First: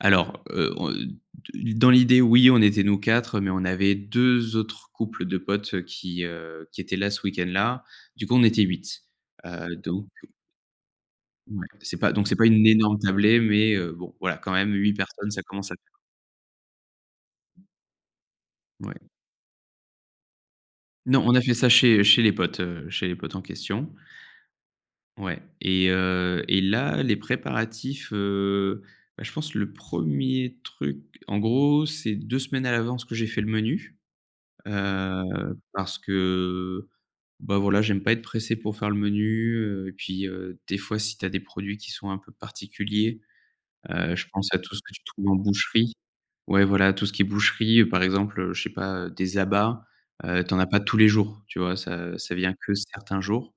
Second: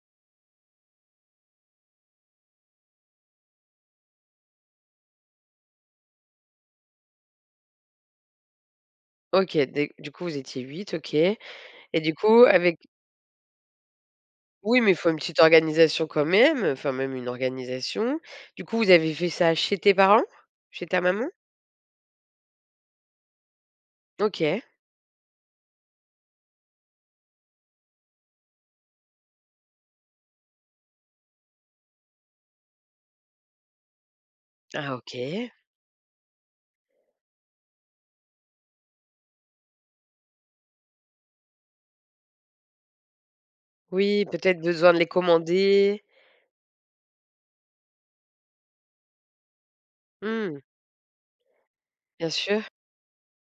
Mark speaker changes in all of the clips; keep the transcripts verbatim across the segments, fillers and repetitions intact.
Speaker 1: Alors, heu, on, heu, de dans l'idée, oui on était nous quatre mais on avait deux autres couples de potes, heu, qui, heu, qui étaient là ce week-end là. Du coup on était huit.
Speaker 2: OK,
Speaker 1: Heu,
Speaker 2: des
Speaker 1: donc
Speaker 2: du coup vous étiez huit, OK. Et
Speaker 1: Ouais donc c'est pas
Speaker 2: du
Speaker 1: c'est
Speaker 2: coup
Speaker 1: pas une
Speaker 2: avec
Speaker 1: énorme tablée mais, heu, bon voilà quand même
Speaker 2: Oui mais
Speaker 1: huit
Speaker 2: il faut une
Speaker 1: personnes
Speaker 2: petite
Speaker 1: ça commence à faire.
Speaker 2: organisation quand même, heu, enfin même une organisation. Du coup vous
Speaker 1: Ouais.
Speaker 2: avez fait ça chez tes parents? Chez ta
Speaker 1: Non
Speaker 2: maman?
Speaker 1: on a fait ça chez chez les potes, heu, chez les potes en question.
Speaker 2: OK.
Speaker 1: Ouais et heu et là les préparatifs, heu, bah je pense le premier truc en gros, c'est deux semaines à l'avance que j'ai fait le menu.
Speaker 2: Ah OK.
Speaker 1: Heu, parce que bah, voilà j'aime pas être pressé pour faire le menu, heu et puis, heu, des fois si tu as des produits qui sont un peu particuliers, heu,
Speaker 2: Oui,
Speaker 1: je pense à
Speaker 2: peut-être
Speaker 1: tout ce que
Speaker 2: besoin de
Speaker 1: tu
Speaker 2: les
Speaker 1: trouves en boucherie
Speaker 2: commander?
Speaker 1: ouais voilà, tout ce qui est boucherie par exemple, heu, je sais pas, heu, des abats, heu, tu en
Speaker 2: Mmh.
Speaker 1: as pas tous les jours tu vois? Ça
Speaker 2: Bien
Speaker 1: ça vient
Speaker 2: sûr.
Speaker 1: que certains jours.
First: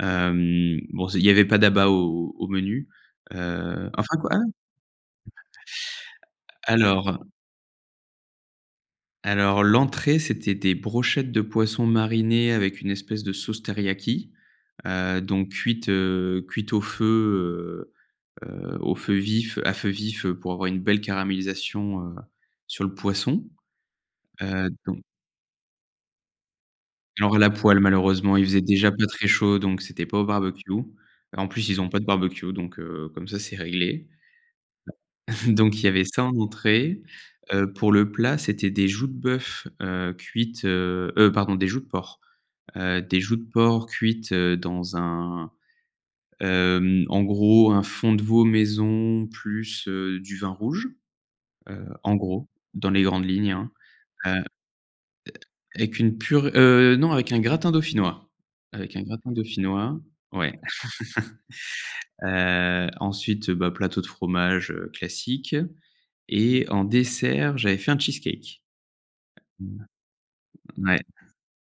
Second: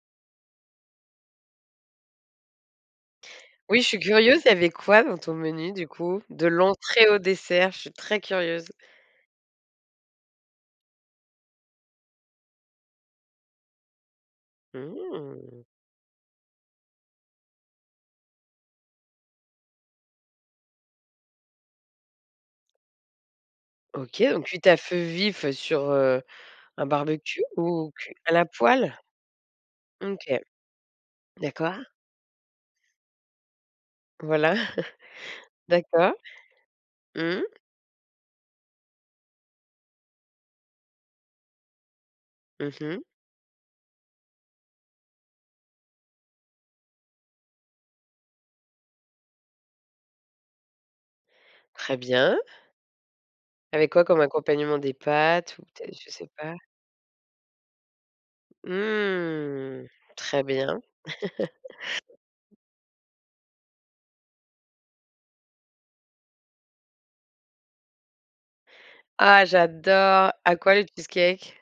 Speaker 1: Hem, bon c il y avait pas d'abat au au menu.
Speaker 2: Oui, je
Speaker 1: Heu,
Speaker 2: suis
Speaker 1: enfin quoi ah
Speaker 2: curieuse, il y avait quoi dans ton menu du coup? De
Speaker 1: a a
Speaker 2: l'entrée
Speaker 1: alors
Speaker 2: au dessert? Je suis très curieuse.
Speaker 1: alors l'entrée c'était des brochettes de poisson marinées avec une espèce de sauce teriyaki. Heu, donc
Speaker 2: Mmh.
Speaker 1: cuites, heu, cuites au feu, heu, heu, au feu vif à feu vif pour avoir une belle caramélisation, heu, sur le poisson.
Speaker 2: OK, donc cuite
Speaker 1: Heu,
Speaker 2: à feu
Speaker 1: donc
Speaker 2: vif, heu, sur, heu, un
Speaker 1: Alors
Speaker 2: barbecue
Speaker 1: la poêle
Speaker 2: ou cu à
Speaker 1: malheureusement il
Speaker 2: la
Speaker 1: faisait déjà
Speaker 2: poêle?
Speaker 1: pas très chaud, donc c'était pas au
Speaker 2: OK.
Speaker 1: barbecue. En plus,
Speaker 2: D'accord.
Speaker 1: ils ont pas de barbecue donc heu, comme ça c'est réglé.
Speaker 2: Voilà,
Speaker 1: Donc il y avait
Speaker 2: d'accord.
Speaker 1: ça en entrée.
Speaker 2: Mmh.
Speaker 1: Heu, pour le plat c'était des joues de bœuf, heu, cuite heu, heu, pardon des joues de porc.
Speaker 2: Mmh
Speaker 1: Heu,
Speaker 2: mh.
Speaker 1: des joues de porc cuites, heu, dans un, hem, en gros un fond de veau maison plus, heu, du vin rouge. Heu,
Speaker 2: Très
Speaker 1: en
Speaker 2: bien.
Speaker 1: gros dans les grandes lignes, hein.
Speaker 2: Avec quoi comme
Speaker 1: Heu,
Speaker 2: accompagnement? Des pâtes? Ou peut-être,
Speaker 1: avec
Speaker 2: je
Speaker 1: une
Speaker 2: sais
Speaker 1: pure
Speaker 2: pas.
Speaker 1: heu, non avec un gratin dauphinois avec un gratin
Speaker 2: Mmh.
Speaker 1: dauphinois.
Speaker 2: Très
Speaker 1: Ouais.
Speaker 2: bien.
Speaker 1: Heu, ensuite, bah, plateau de fromage, heu, classique et en dessert j'avais fait un cheesecake.
Speaker 2: Ah j'adore! À quoi les
Speaker 1: Ouais.
Speaker 2: cheesecakes?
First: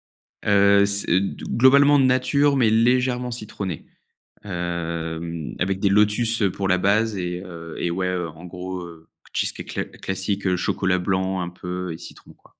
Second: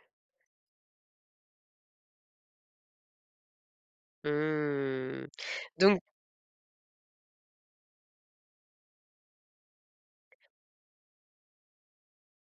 Speaker 1: Heu, c'est d globalement nature, mais légèrement citronné.
Speaker 2: Mmh,
Speaker 1: Hem, avec des
Speaker 2: donc
Speaker 1: lotus, heu, pour la base et heu et ouais en gros, heu, cheesecake cla classique, heu, chocolat blanc un peu et citron quoi.